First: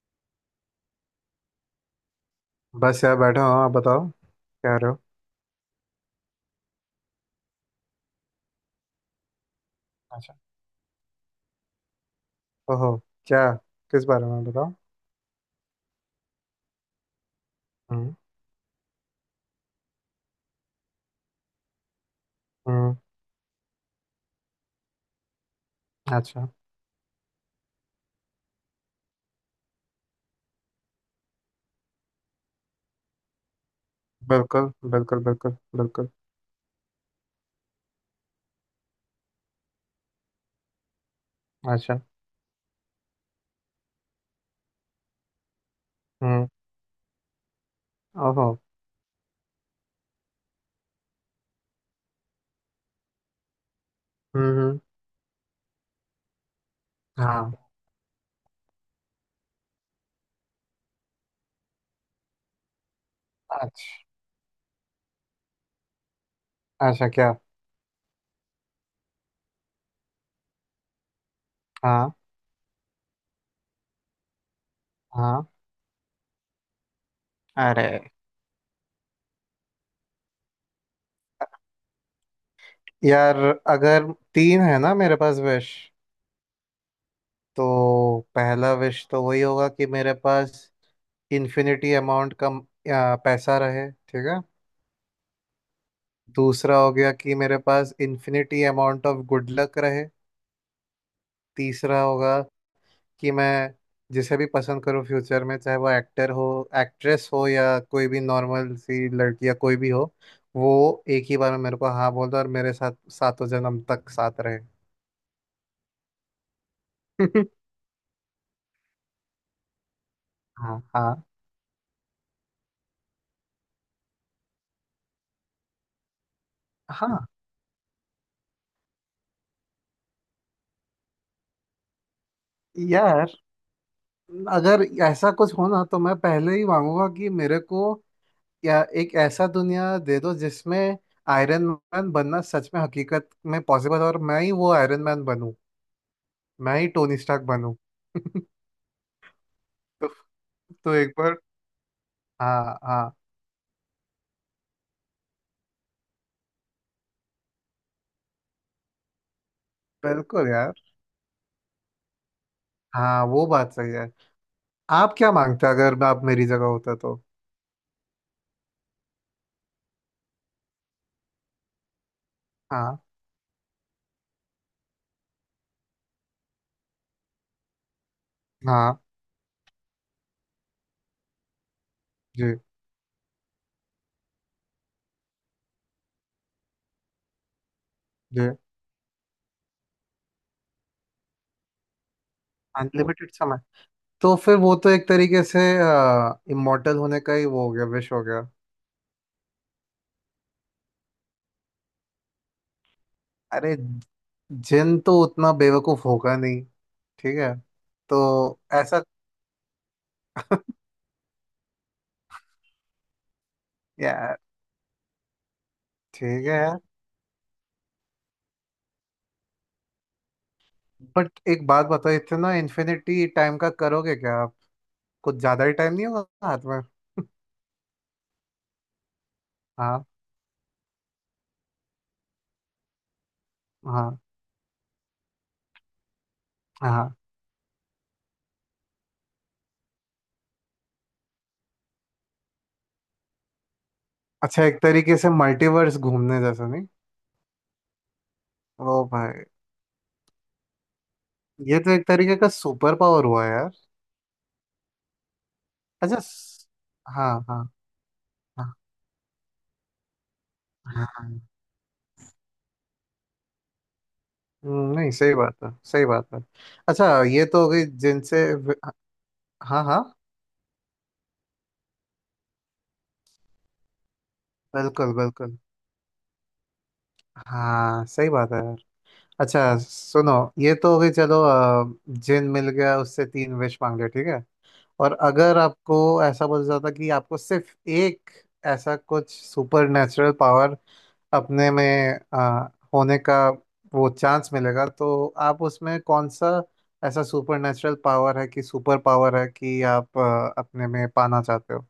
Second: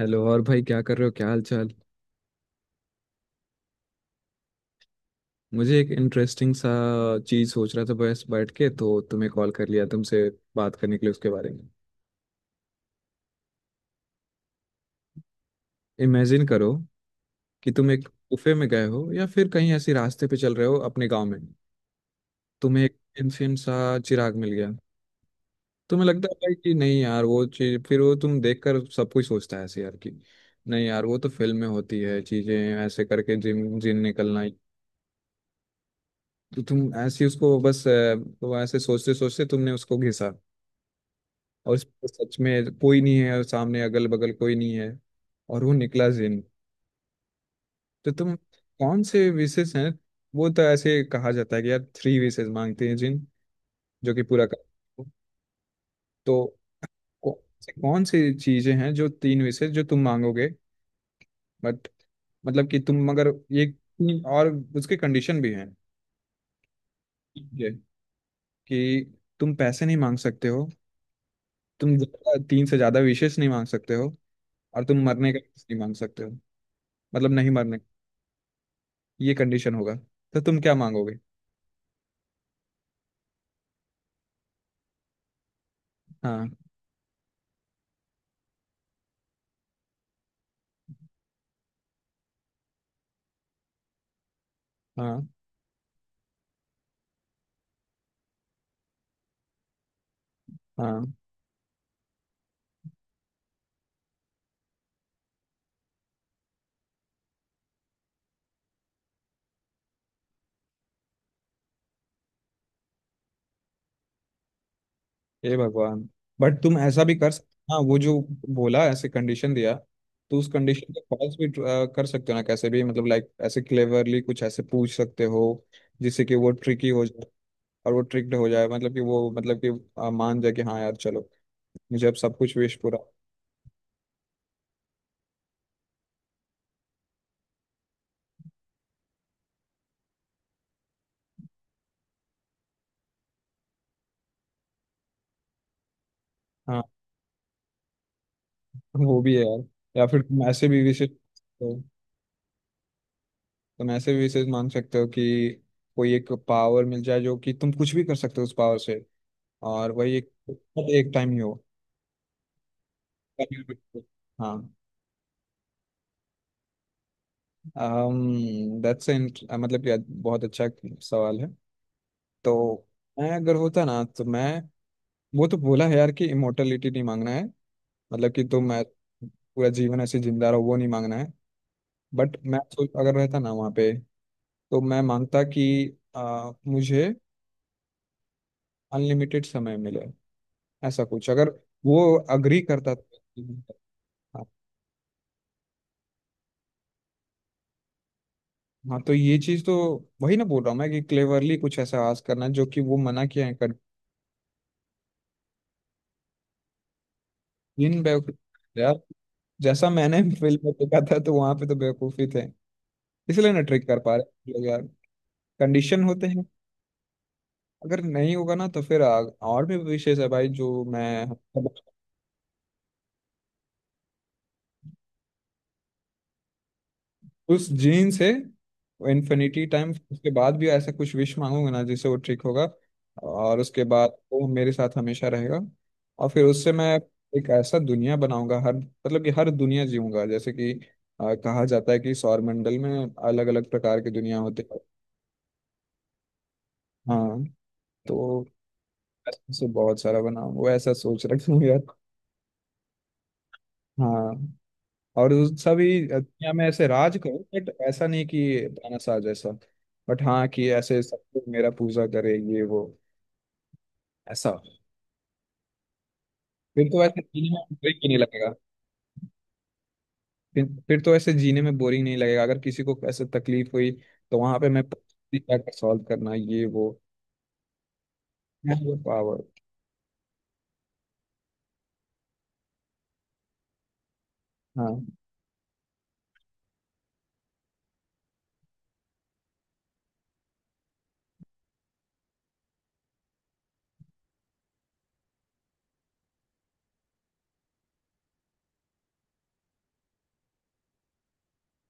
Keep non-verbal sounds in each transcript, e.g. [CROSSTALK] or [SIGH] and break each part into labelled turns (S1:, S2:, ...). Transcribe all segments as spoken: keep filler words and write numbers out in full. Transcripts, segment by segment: S1: Hello. और भाई क्या कर रहे हो, क्या हाल चाल।
S2: बस यार बैठा हूँ। आप बताओ क्या रहे हो।
S1: मुझे एक इंटरेस्टिंग सा चीज सोच रहा था, बस बैठ के, तो तुम्हें कॉल कर लिया तुमसे
S2: अच्छा।
S1: बात करने के लिए उसके बारे में।
S2: ओहो। क्या? किस बारे में बताओ।
S1: इमेजिन करो कि तुम एक
S2: हम्म।
S1: गुफे में गए हो या फिर कहीं ऐसी रास्ते पे चल रहे हो अपने गांव में। तुम्हें एक
S2: हम्म।
S1: एंशियंट सा चिराग मिल गया। तुम्हें लगता है
S2: अच्छा।
S1: भाई कि नहीं यार, वो चीज, फिर वो तुम देख कर सब कुछ सोचता है ऐसे, यार कि नहीं यार, वो तो फिल्म में होती है चीजें ऐसे करके जिन जिन निकलना ही।
S2: बिल्कुल बिल्कुल बिल्कुल। बिल्कुल।
S1: तो तुम ऐसे उसको बस अ, वो ऐसे सोचते सोचते तुमने उसको घिसा, और उस
S2: अच्छा।
S1: पे सच में कोई नहीं है, और सामने अगल बगल कोई नहीं है, और वो निकला जिन।
S2: हम्म।
S1: तो तुम
S2: ओहो।
S1: कौन से विशेष हैं। वो तो ऐसे कहा जाता है कि यार थ्री विशेष मांगते हैं जिन, जो कि पूरा
S2: हम्म,
S1: कर।
S2: हम्म,
S1: तो कौन
S2: हाँ।
S1: से कौन सी चीजें हैं जो तीन विशेष जो तुम मांगोगे। बट मतलब कि तुम, मगर ये
S2: अच्छा।
S1: तीन, और उसके कंडीशन भी हैं।
S2: अच्छा क्या?
S1: ठीक है कि तुम पैसे नहीं मांग सकते हो, तुम
S2: हाँ
S1: ज्यादा- तीन से ज्यादा विशेष नहीं मांग सकते हो, और तुम मरने का
S2: हाँ।
S1: विशेष नहीं मांग सकते हो, मतलब नहीं मरने।
S2: अरे।
S1: ये कंडीशन होगा। तो तुम क्या मांगोगे।
S2: यार अगर तीन है ना मेरे पास विश,
S1: हाँ,
S2: तो पहला विश तो वही होगा कि मेरे पास इन्फिनिटी अमाउंट का आ, पैसा रहे, ठीक है।
S1: हाँ,
S2: दूसरा हो गया कि मेरे पास infinity amount of good luck रहे।
S1: हाँ।
S2: तीसरा होगा कि मैं जिसे भी पसंद करूँ फ्यूचर में, चाहे वो एक्टर हो, एक्ट्रेस हो, या कोई भी नॉर्मल सी लड़की या कोई भी हो, वो एक ही बार में मेरे को हाँ बोल दो और मेरे साथ सातों जन्म तक साथ रहे।
S1: हे भगवान। बट तुम ऐसा भी कर सकते।
S2: [LAUGHS]
S1: हाँ, वो जो बोला ऐसे कंडीशन दिया, तो उस
S2: हाँ
S1: कंडीशन को
S2: हाँ।
S1: फॉल्स भी अ, कर सकते हो ना कैसे भी, मतलब लाइक ऐसे क्लेवरली कुछ ऐसे पूछ सकते हो जिससे कि वो ट्रिकी हो
S2: हाँ
S1: जाए और वो ट्रिक्ड हो जाए, मतलब कि वो, मतलब कि अ, मान जाए कि हाँ यार चलो, मुझे अब सब कुछ विश पूरा।
S2: यार, अगर ऐसा कुछ हो ना तो मैं पहले ही मांगूंगा कि मेरे को या एक ऐसा दुनिया दे दो जिसमें आयरन मैन बनना सच में हकीकत में पॉसिबल हो और मैं ही वो आयरन मैन बनूं। मैं
S1: हाँ,
S2: ही टोनी स्टार्क बनूं। [LAUGHS]
S1: वो भी है यार। या
S2: तो,
S1: फिर तुम ऐसे भी
S2: तो
S1: विश
S2: एक बार। हाँ हाँ।
S1: तुम ऐसे भी विशेष मान सकते हो कि कोई एक पावर मिल जाए जो कि तुम कुछ भी कर सकते हो उस पावर से, और वही एक,
S2: बिल्कुल यार।
S1: मतलब एक टाइम ही हो।
S2: हाँ वो बात सही है।
S1: हाँ।
S2: आप क्या मांगते अगर मैं आप मेरी जगह होता तो?
S1: um, that's an, मतलब कि बहुत अच्छा सवाल है तो।
S2: हाँ
S1: मैं अगर होता ना तो मैं, वो तो बोला है यार कि इमोर्टलिटी नहीं मांगना है, मतलब कि तुम ऐ-
S2: हाँ।
S1: पूरा जीवन ऐसे जिंदा रहो, वो नहीं मांगना है। बट
S2: जी।
S1: मैं सोच अगर रहता ना वहाँ पे, तो मैं मांगता कि आ, मुझे
S2: जी।
S1: अनलिमिटेड समय मिले, ऐसा कुछ अगर वो अग्री करता
S2: अनलिमिटेड
S1: तो।
S2: समय। तो
S1: हाँ,
S2: फिर वो तो एक तरीके से इमोर्टल होने का ही वो हो गया, विश हो गया।
S1: हाँ। तो ये चीज तो वही ना बोल रहा हूँ मैं, कि क्लेवरली कुछ ऐसा आवाज करना जो कि वो मना किया है कर।
S2: अरे, जिन तो उतना बेवकूफ होगा नहीं। ठीक है।
S1: इन बेवकूफ
S2: तो
S1: यार
S2: ऐसा।
S1: जैसा मैंने [LAUGHS] फिल्म में देखा था, तो वहां पे तो बेवकूफी थे इसलिए ना ट्रिक कर पा
S2: यार
S1: रहे लोग यार। कंडीशन
S2: ठीक
S1: होते हैं।
S2: है यार।
S1: अगर नहीं होगा ना तो फिर आ, और भी विशेष है भाई जो मैं।
S2: बट एक बात बताओ, इतना इन्फिनिटी टाइम का करोगे क्या आप? कुछ ज्यादा ही टाइम नहीं होगा हाथ में?
S1: उस जीन से इन्फिनिटी टाइम
S2: हाँ
S1: उसके बाद भी ऐसा कुछ विश मांगूंगा ना जिससे वो ठीक होगा, और उसके बाद
S2: हाँ
S1: वो मेरे साथ हमेशा रहेगा, और फिर उससे मैं
S2: हाँ।
S1: एक ऐसा दुनिया बनाऊंगा, हर, मतलब कि हर दुनिया जीऊंगा, जैसे कि आ, कहा जाता है कि सौरमंडल में अलग अलग प्रकार की दुनिया होती
S2: अच्छा,
S1: है।
S2: एक तरीके से मल्टीवर्स घूमने जैसा, नहीं?
S1: हाँ, तो
S2: ओ भाई।
S1: ऐसे बहुत सारा बनाऊंगा, वो ऐसा सोच रखा हूँ
S2: ये
S1: यार।
S2: तो एक तरीके का सुपर पावर हुआ यार।
S1: हाँ, और उस- सभी
S2: अच्छा
S1: दुनिया में
S2: स-
S1: ऐसे राज
S2: हाँ
S1: करो,
S2: हाँ।
S1: बट ऐसा नहीं कि
S2: हाँ
S1: तानाशाह जैसा, बट हाँ कि ऐसे सब
S2: हाँ।
S1: लोग मेरा पूजा करे ये वो, ऐसा
S2: हम्म, नहीं, सही बात है, सही बात है।
S1: फिर तो
S2: अच्छा,
S1: ऐसे
S2: ये
S1: जीने में
S2: तो हो गई
S1: बोरिंग नहीं
S2: जिनसे
S1: लगेगा।
S2: व- हाँ हाँ।
S1: फिर फिर तो ऐसे जीने में बोरिंग नहीं लगेगा अगर किसी को ऐसे तकलीफ हुई, तो वहां पे मैं
S2: बिल्कुल बिल्कुल।
S1: क्या सॉल्व करना, ये वो
S2: हाँ सही बात है यार।
S1: पावर।
S2: अच्छा सुनो, ये तो हो गई, चलो। अ, जिन मिल गया, उससे तीन विश मांग लिया, ठीक है।
S1: हाँ,
S2: और अगर आपको ऐसा बोला जाता कि आपको सिर्फ एक ऐसा कुछ सुपर नेचुरल पावर अपने में आ, होने का वो चांस मिलेगा, तो आप उसमें कौन सा ऐसा सुपर नेचुरल पावर है कि सुपर पावर है कि आप आ, अपने में पाना चाहते हो?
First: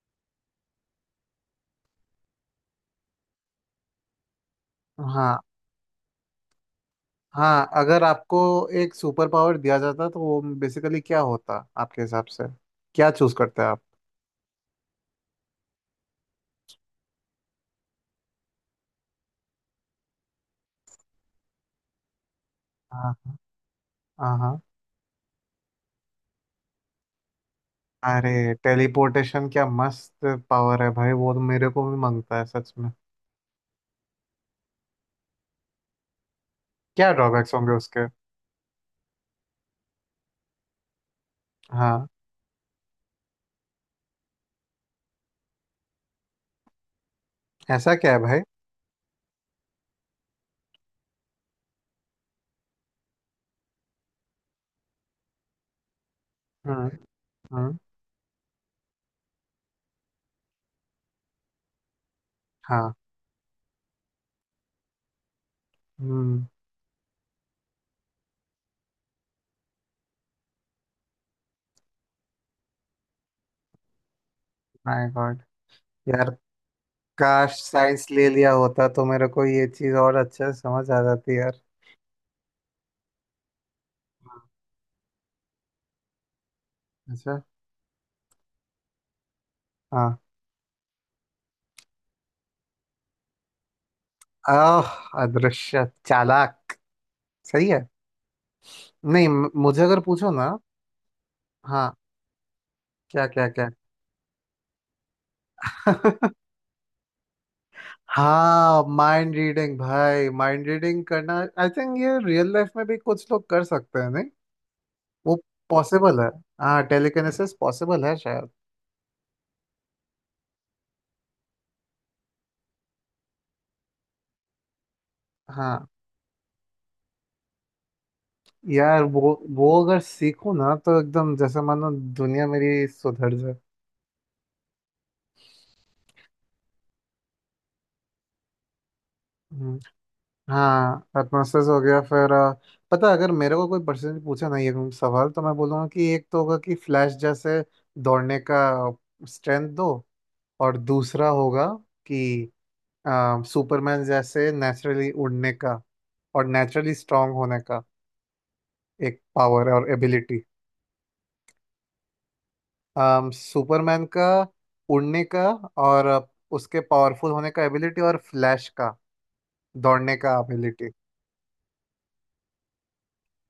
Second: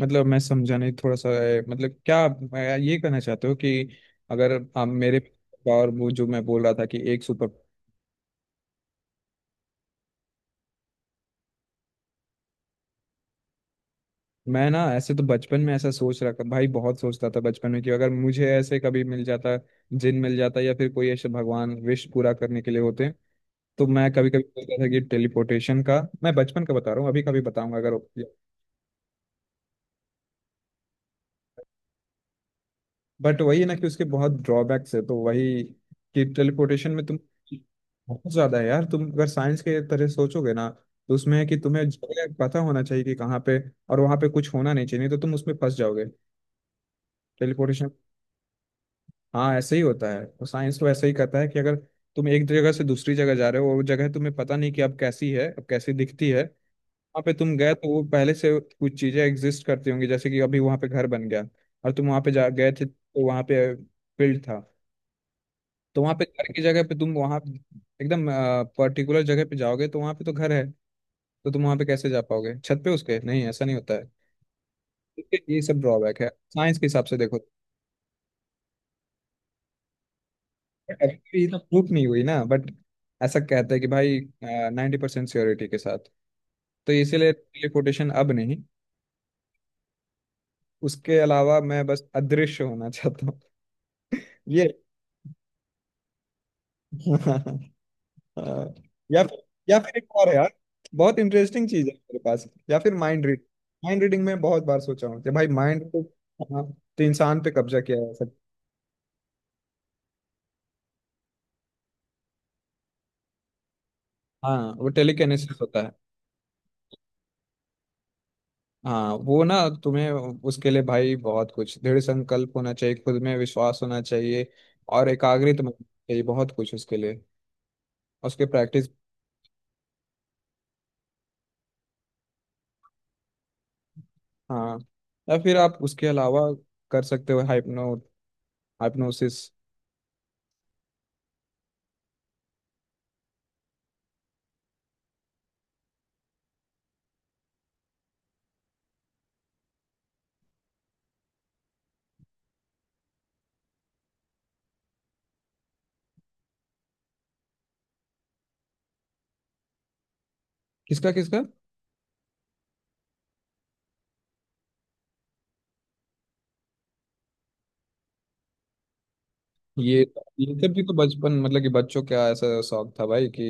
S1: मतलब मैं समझा नहीं थोड़ा सा ए, मतलब क्या आप- मैं ये कहना चाहते हो कि अगर आप मेरे
S2: हाँ
S1: पावर, वो जो मैं बोल रहा था कि एक सुपर।
S2: हाँ। अगर आपको एक सुपर पावर दिया जाता तो वो बेसिकली क्या होता आपके हिसाब से? क्या चूज करते आप?
S1: मैं ना ऐसे तो बचपन में ऐसा सोच रहा था भाई, बहुत सोचता था बचपन में कि अगर मुझे ऐसे कभी मिल जाता, जिन मिल जाता, या फिर कोई ऐसे भगवान विश पूरा करने के लिए होते,
S2: हाँ
S1: तो मैं कभी
S2: हाँ
S1: कभी
S2: हाँ।
S1: सोचता था कि टेलीपोर्टेशन का, मैं बचपन का बता रहा हूँ अभी, कभी बताऊंगा अगर।
S2: अरे टेलीपोर्टेशन क्या मस्त पावर है भाई, वो तो मेरे को भी मांगता है सच में।
S1: बट वही है ना कि उसके बहुत ड्रॉबैक्स है, तो वही कि टेलीपोर्टेशन में
S2: क्या
S1: तुम,
S2: ड्रॉबैक्स होंगे उसके?
S1: बहुत ज्यादा है यार। तुम अगर साइंस के तरह सोचोगे ना, तो उसमें है कि तुम्हें
S2: हाँ।
S1: जगह पता होना चाहिए कि कहाँ पे, और वहां पे कुछ होना नहीं चाहिए, नहीं तो तुम उसमें फंस जाओगे टेलीपोर्टेशन।
S2: ऐसा क्या है भाई?
S1: हाँ ऐसे ही होता है, तो साइंस तो ऐसे ही कहता है कि अगर तुम एक जगह से दूसरी जगह जा रहे हो और वो जगह तुम्हें पता नहीं कि अब कैसी है, अब कैसी दिखती है, वहाँ
S2: हम्म।
S1: पे तुम गए
S2: हम्म।
S1: तो वो पहले से कुछ चीजें एग्जिस्ट करती होंगी, जैसे कि अभी वहाँ पे घर बन गया, और तुम वहाँ पे जा गए थे
S2: हाँ।
S1: तो वहाँ पे फील्ड था, तो वहाँ पे
S2: हम्म।
S1: घर की जगह पे तुम वहाँ एकदम पर्टिकुलर जगह पे जाओगे तो वहाँ पे तो घर है, तो तुम वहाँ पे कैसे जा पाओगे छत पे उसके, नहीं ऐसा नहीं होता है।
S2: माय
S1: इसके
S2: गॉड।
S1: ये सब ड्रॉबैक है
S2: यार
S1: साइंस के हिसाब से, देखो
S2: काश साइंस ले लिया होता तो मेरे को ये चीज और अच्छे से समझ आ जाती
S1: अभी तो
S2: यार।
S1: प्रूफ नहीं हुई ना, बट ऐसा कहते हैं कि भाई नाइन्टी परसेंट श्योरिटी के साथ, तो इसीलिए
S2: अच्छा।
S1: टेलीपोर्टेशन अब नहीं।
S2: हाँ।
S1: उसके अलावा मैं बस अदृश्य होना चाहता हूँ, ये
S2: आह, अदृश्य चालाक। सही
S1: [LAUGHS]
S2: है।
S1: अ, या
S2: नहीं
S1: फिर
S2: म-
S1: या
S2: मुझे
S1: फिर
S2: अगर
S1: एक और
S2: पूछो
S1: है
S2: ना।
S1: यार, बहुत इंटरेस्टिंग चीज है
S2: हाँ।
S1: मेरे पास, या फिर माइंड
S2: क्या
S1: रीड
S2: क्या
S1: माइंड रीडिंग में बहुत बार सोचा हूँ कि भाई माइंड तो।
S2: क्या? [LAUGHS]
S1: हाँ, तो इंसान पे कब्जा किया जा सकता
S2: हाँ, माइंड रीडिंग भाई, माइंड रीडिंग करना। आई थिंक ये रियल लाइफ में भी कुछ लोग कर सकते हैं, नहीं?
S1: है। हाँ, वो
S2: वो
S1: टेलीकिनेसिस होता है।
S2: पॉसिबल है। हाँ टेलीकिनेसिस पॉसिबल है शायद।
S1: हाँ, वो ना तुम्हें उसके लिए भाई बहुत कुछ दृढ़ संकल्प होना चाहिए, खुद में विश्वास होना चाहिए, और एकाग्रित मन होना
S2: हाँ
S1: चाहिए, बहुत कुछ उसके लिए, उसके प्रैक्टिस।
S2: यार, वो वो अगर सीखूं ना तो एकदम जैसे मानो दुनिया मेरी सुधर जाए।
S1: हाँ, या फिर आप उसके अलावा कर सकते हो हाइपनो हाइपनोसिस।
S2: हम्म, हाँ एटमोसफेयर हो गया फिर अ, पता है, अगर मेरे को कोई पर्सन पूछे ना ये सवाल तो मैं बोलूँगा कि एक तो होगा कि फ्लैश जैसे दौड़ने का स्ट्रेंथ दो। और दूसरा होगा कि अ, सुपरमैन जैसे नेचुरली उड़ने का और नेचुरली स्ट्रांग होने का, एक पावर और एबिलिटी।
S1: किसका किसका।
S2: सुपरमैन का उड़ने का और उसके पावरफुल होने का एबिलिटी और फ्लैश का
S1: ये
S2: दौड़ने का
S1: ये सब भी
S2: एबिलिटी।
S1: तो बचपन, मतलब कि बच्चों का ऐसा शौक था भाई कि।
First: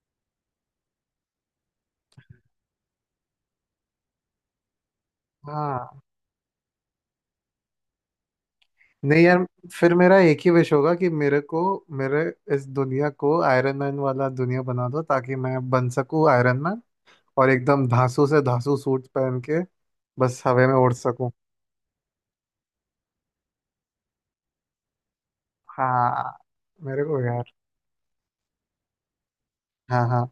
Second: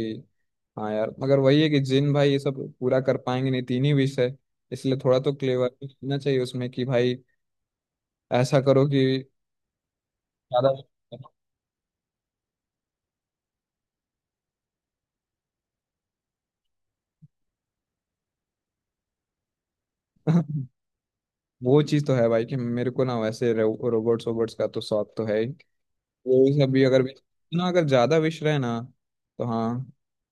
S1: हाँ यार, मगर वही है कि जिन भाई ये सब पूरा कर पाएंगे नहीं, तीन ही विषय, इसलिए थोड़ा तो क्लेवर
S2: हाँ।
S1: होना चाहिए उसमें कि भाई ऐसा करो कि
S2: नहीं यार, फिर मेरा एक ही
S1: ज्यादा।
S2: विश होगा कि मेरे को मेरे इस दुनिया को आयरन मैन वाला दुनिया बना दो ताकि मैं बन सकूं आयरन मैन। और एकदम धांसू से धांसू सूट पहन के बस हवा में
S1: [LAUGHS]
S2: उड़ सकूं।
S1: वो चीज तो है भाई कि मेरे को ना वैसे रो, रोबोट्स वोबोट्स का तो शौक तो है ही,
S2: हाँ
S1: वो सब भी अगर
S2: मेरे को यार।
S1: ना अगर ज्यादा विश रहे ना, तो हाँ,
S2: हाँ हाँ।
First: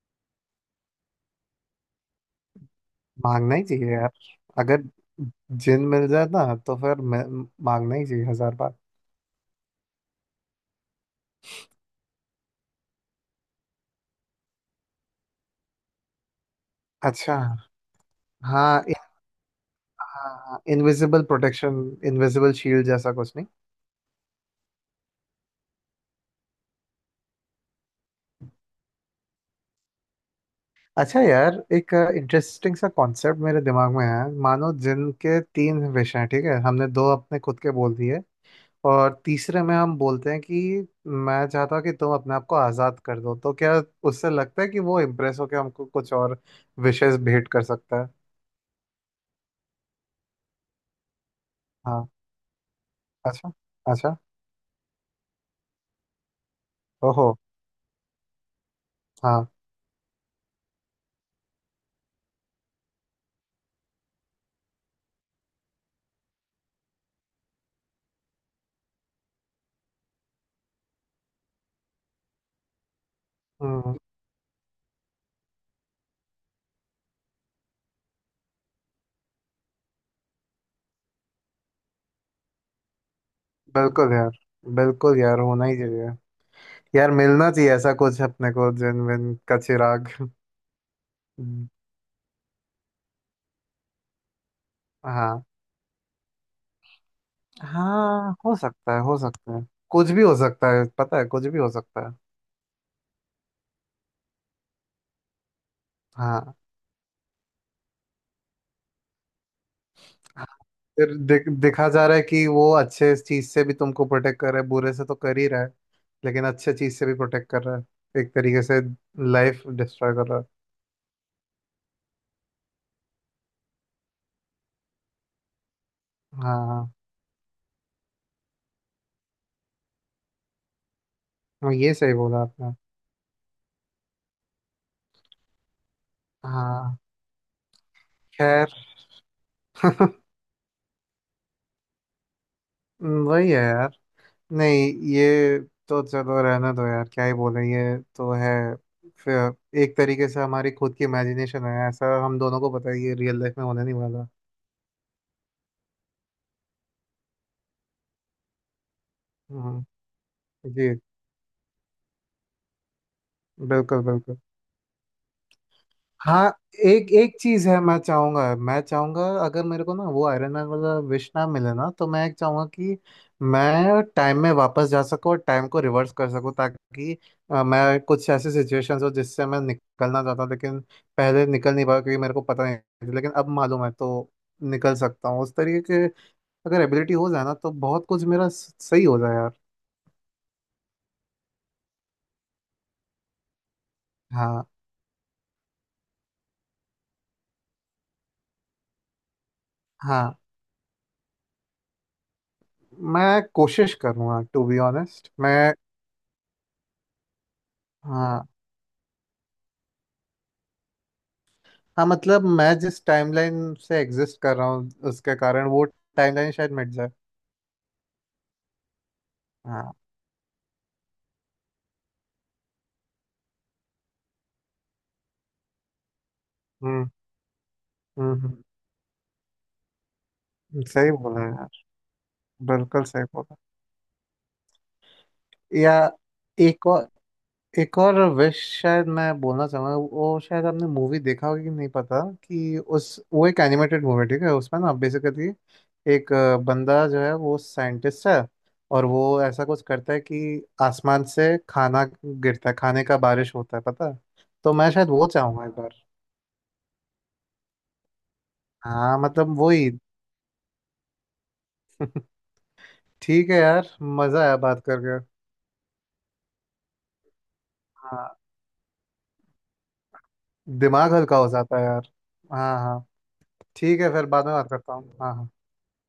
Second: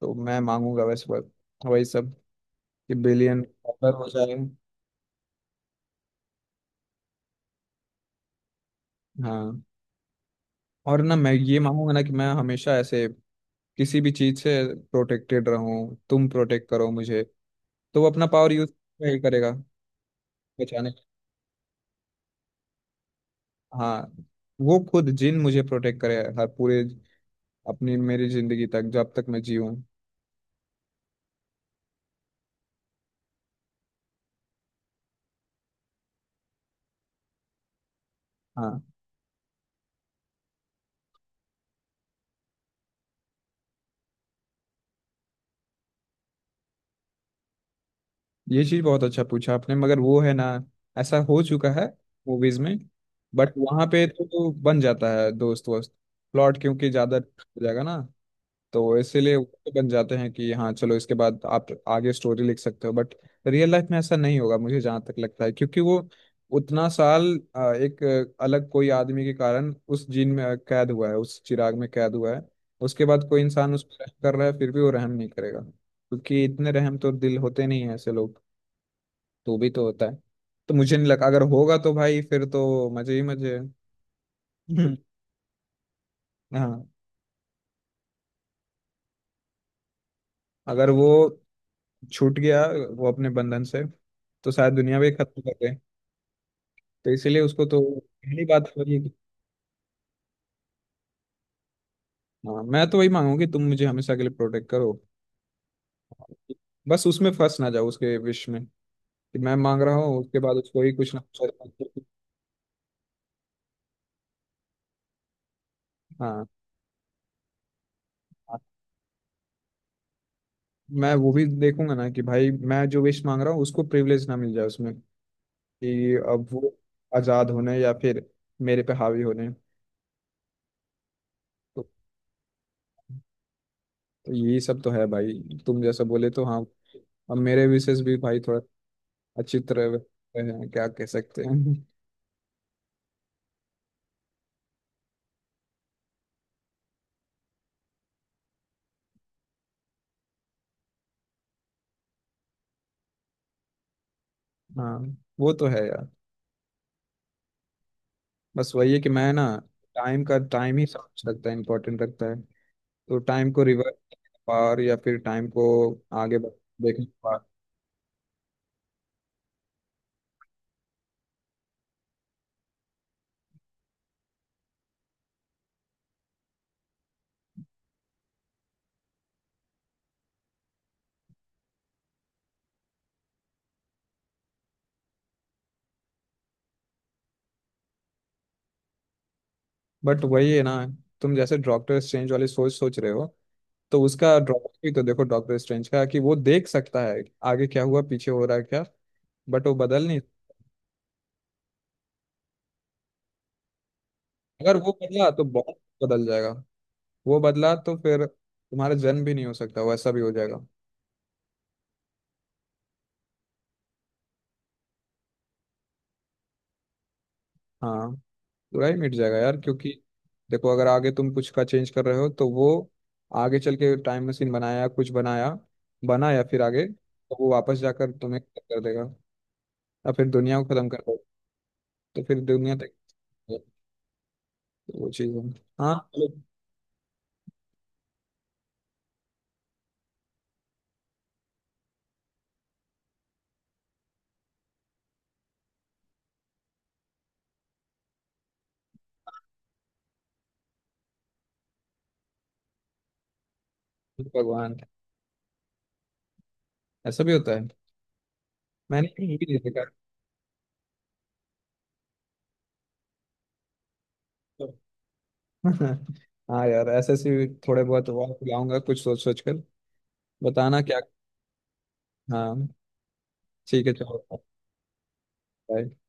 S1: तो मैं मांगूंगा वैसे बस वही सब, कि बिलियन
S2: मांगना ही चाहिए
S1: डॉलर हो
S2: यार।
S1: जाए।
S2: अगर जिन मिल जाए ना तो फिर मैं- मांगना ही चाहिए हजार बार।
S1: हाँ, और ना मैं ये मांगूंगा ना कि मैं हमेशा ऐसे किसी भी चीज से प्रोटेक्टेड रहूं, तुम प्रोटेक्ट करो मुझे,
S2: अच्छा।
S1: तो वो अपना पावर यूज
S2: हाँ।
S1: करेगा बचाने।
S2: Invisible protection. इनविजिबल शील्ड जैसा कुछ, नहीं?
S1: हाँ, वो खुद जिन मुझे प्रोटेक्ट करे हर, पूरे अपनी मेरी जिंदगी तक, जब तक मैं जीऊँ।
S2: अच्छा यार, एक इंटरेस्टिंग सा कॉन्सेप्ट मेरे दिमाग में है। मानो जिनके तीन विश हैं, ठीक है, हमने दो अपने खुद के बोल दिए।
S1: हाँ,
S2: और तीसरे में हम बोलते हैं कि मैं चाहता हूँ कि तुम अपने आप को आज़ाद कर दो, तो क्या उससे लगता है कि वो इम्प्रेस होकर हमको कुछ और विशेस भेंट कर सकता है?
S1: ये चीज बहुत अच्छा पूछा आपने, मगर वो है ना, ऐसा हो चुका है
S2: हाँ।
S1: मूवीज में।
S2: अच्छा।
S1: बट वहां पे
S2: अच्छा।
S1: तो, तो बन जाता है दोस्त वोस्त प्लॉट, क्योंकि ज्यादा
S2: ओहो।
S1: हो जाएगा ना, तो इसीलिए वो
S2: हाँ।
S1: तो बन जाते हैं कि हाँ चलो इसके बाद आप आगे स्टोरी लिख सकते हो। बट रियल लाइफ में ऐसा नहीं होगा मुझे जहाँ तक लगता है, क्योंकि वो उतना साल अ, एक अ, अलग कोई आदमी के कारण उस जीन में अ, कैद हुआ है, उस चिराग में कैद हुआ है। उसके बाद कोई इंसान उस
S2: हम्म।
S1: पर रहम कर रहा है फिर भी वो रहम नहीं करेगा, क्योंकि इतने रहम तो दिल होते नहीं है ऐसे लोग। तू भी तो होता है। तो मुझे नहीं लगा, अगर होगा तो भाई फिर तो मजे ही मजे
S2: बिल्कुल यार।
S1: हैं।
S2: बिल्कुल
S1: [LAUGHS]
S2: यार, होना ही चाहिए।
S1: हाँ,
S2: यार मिलना चाहिए ऐसा कुछ अपने को, जिन विन का चिराग।
S1: अगर वो
S2: हम्म,
S1: छूट गया, वो अपने बंधन से, तो शायद दुनिया भी खत्म
S2: हाँ।
S1: कर गए, तो इसीलिए उसको तो
S2: हाँ
S1: पहली
S2: हो
S1: बात तो वही
S2: सकता
S1: है
S2: है,
S1: कि,
S2: हो सकता है। कुछ भी हो सकता है, पता है कुछ भी हो सकता है।
S1: हाँ मैं तो वही मांगू कि तुम मुझे हमेशा के लिए प्रोटेक्ट करो,
S2: हाँ।
S1: बस उसमें फंस ना जाओ उसके विश में, कि मैं मांग रहा हूँ उसके बाद उसको ही कुछ
S2: फिर
S1: ना
S2: दि, दिखा
S1: कुछ।
S2: जा रहा है कि वो अच्छे चीज से भी तुमको प्रोटेक्ट कर रहा है, बुरे से तो कर ही रहा है। लेकिन
S1: हाँ,
S2: अच्छे चीज से भी प्रोटेक्ट कर रहा है, एक तरीके से लाइफ डिस्ट्रॉय कर रहा है।
S1: मैं वो भी देखूंगा ना कि भाई मैं जो विश मांग रहा हूँ उसको प्रिविलेज ना मिल जाए उसमें, कि अब वो
S2: हाँ।
S1: आज़ाद होने, या फिर मेरे पे हावी होने।
S2: हाँ,
S1: तो,
S2: ये सही बोला आपने।
S1: तो यही सब तो है भाई, तुम जैसा बोले तो हाँ।
S2: हाँ
S1: अब मेरे विशेष भी भाई थोड़ा
S2: खैर।
S1: अच्छी तरह वे
S2: [LAUGHS]
S1: हैं, क्या कह सकते हैं।
S2: वही है यार। नहीं, ये तो चलो रहने दो यार, क्या ही बोले, ये तो है। फिर एक तरीके से हमारी खुद की इमेजिनेशन है, ऐसा हम दोनों को पता है, ये रियल लाइफ में होने नहीं वाला।
S1: [LAUGHS] हाँ, वो तो है यार। बस वही है कि मैं ना,
S2: हम्म।
S1: टाइम का टाइम ही
S2: जी।
S1: सब कुछ लगता है, इंपॉर्टेंट लगता है, तो टाइम को
S2: बिल्कुल
S1: रिवर्स
S2: बिल्कुल।
S1: पावर, या फिर टाइम को आगे
S2: हाँ
S1: बढ़- देखने
S2: एक
S1: की
S2: एक
S1: पावर।
S2: चीज है। मैं चाहूंगा मैं चाहूंगा अगर मेरे को ना वो आयरन मैन वाला विश ना मिले ना तो मैं एक चाहूंगा कि मैं टाइम में वापस जा सकूं और टाइम को रिवर्स कर सकूं, ताकि अ, मैं कुछ ऐसे सिचुएशंस हो जिससे मैं निकलना चाहता हूं। लेकिन पहले निकल नहीं पाया क्योंकि मेरे को पता नहीं था, लेकिन अब मालूम है तो निकल सकता हूँ उस तरीके के। अगर एबिलिटी हो जाए ना तो बहुत कुछ मेरा स- सही हो जाए यार।
S1: बट वही है ना, तुम जैसे डॉक्टर स्ट्रेंज वाली सोच सोच रहे हो, तो उसका
S2: हाँ
S1: ड्रॉबैक भी तो देखो डॉक्टर स्ट्रेंज का, कि वो देख सकता है आगे क्या हुआ, पीछे हो रहा है क्या, बट वो बदल नहीं।
S2: हाँ। मैं कोशिश करूंगा टू
S1: अगर
S2: बी
S1: वो बदला
S2: ऑनेस्ट
S1: तो
S2: मैं।
S1: बहुत बदल जाएगा, वो बदला तो फिर
S2: हाँ।
S1: तुम्हारा जन्म भी नहीं हो सकता, वैसा भी हो जाएगा।
S2: हाँ मतलब मैं जिस टाइमलाइन से एग्जिस्ट कर रहा हूँ, उसके कारण वो टाइमलाइन शायद मिट जाए।
S1: हाँ, बुराई मिट जाएगा यार, क्योंकि
S2: हाँ।
S1: देखो अगर आगे तुम कुछ का चेंज कर रहे हो, तो वो आगे चल के टाइम मशीन बनाया, कुछ बनाया, बना, या फिर आगे
S2: हम्म।
S1: तो वो वापस जाकर तुम्हें
S2: हम्म, हम्म,
S1: खत्म कर देगा, या फिर दुनिया को खत्म कर
S2: सही
S1: देगा,
S2: बोला यार।
S1: तो फिर दुनिया तक,
S2: बिल्कुल सही बोला।
S1: तो वो चीज़ है।
S2: या
S1: हाँ चलो।
S2: एक और एक और विश शायद मैं बोलना चाहूंगा। वो शायद आपने मूवी देखा होगा कि नहीं पता, कि उस वो एक एनिमेटेड मूवी, ठीक है, उसमें ना बेसिकली एक अ, बंदा जो है वो साइंटिस्ट है। और वो ऐसा कुछ करता है कि आसमान से खाना गिरता है, खाने का बारिश होता है, पता है। तो
S1: भगवान
S2: मैं शायद वो चाहूंगा।
S1: ऐसा भी होता है, मैंने
S2: हाँ
S1: भी मूवी
S2: मतलब
S1: नहीं देखा।
S2: वही। ठीक है यार, मजा आया
S1: तो-
S2: बात करके।
S1: [LAUGHS] हाँ यार, ऐसे ऐसे थोड़े बहुत
S2: हाँ।
S1: और खिलाऊंगा कुछ सोच सोच कर, बताना क्या।
S2: दिमाग हल्का हो जाता है यार।
S1: हाँ
S2: हाँ हाँ।
S1: ठीक है
S2: ठीक है, फिर
S1: चलो
S2: बाद में बात करता हूँ, हाँ हाँ।
S1: bye।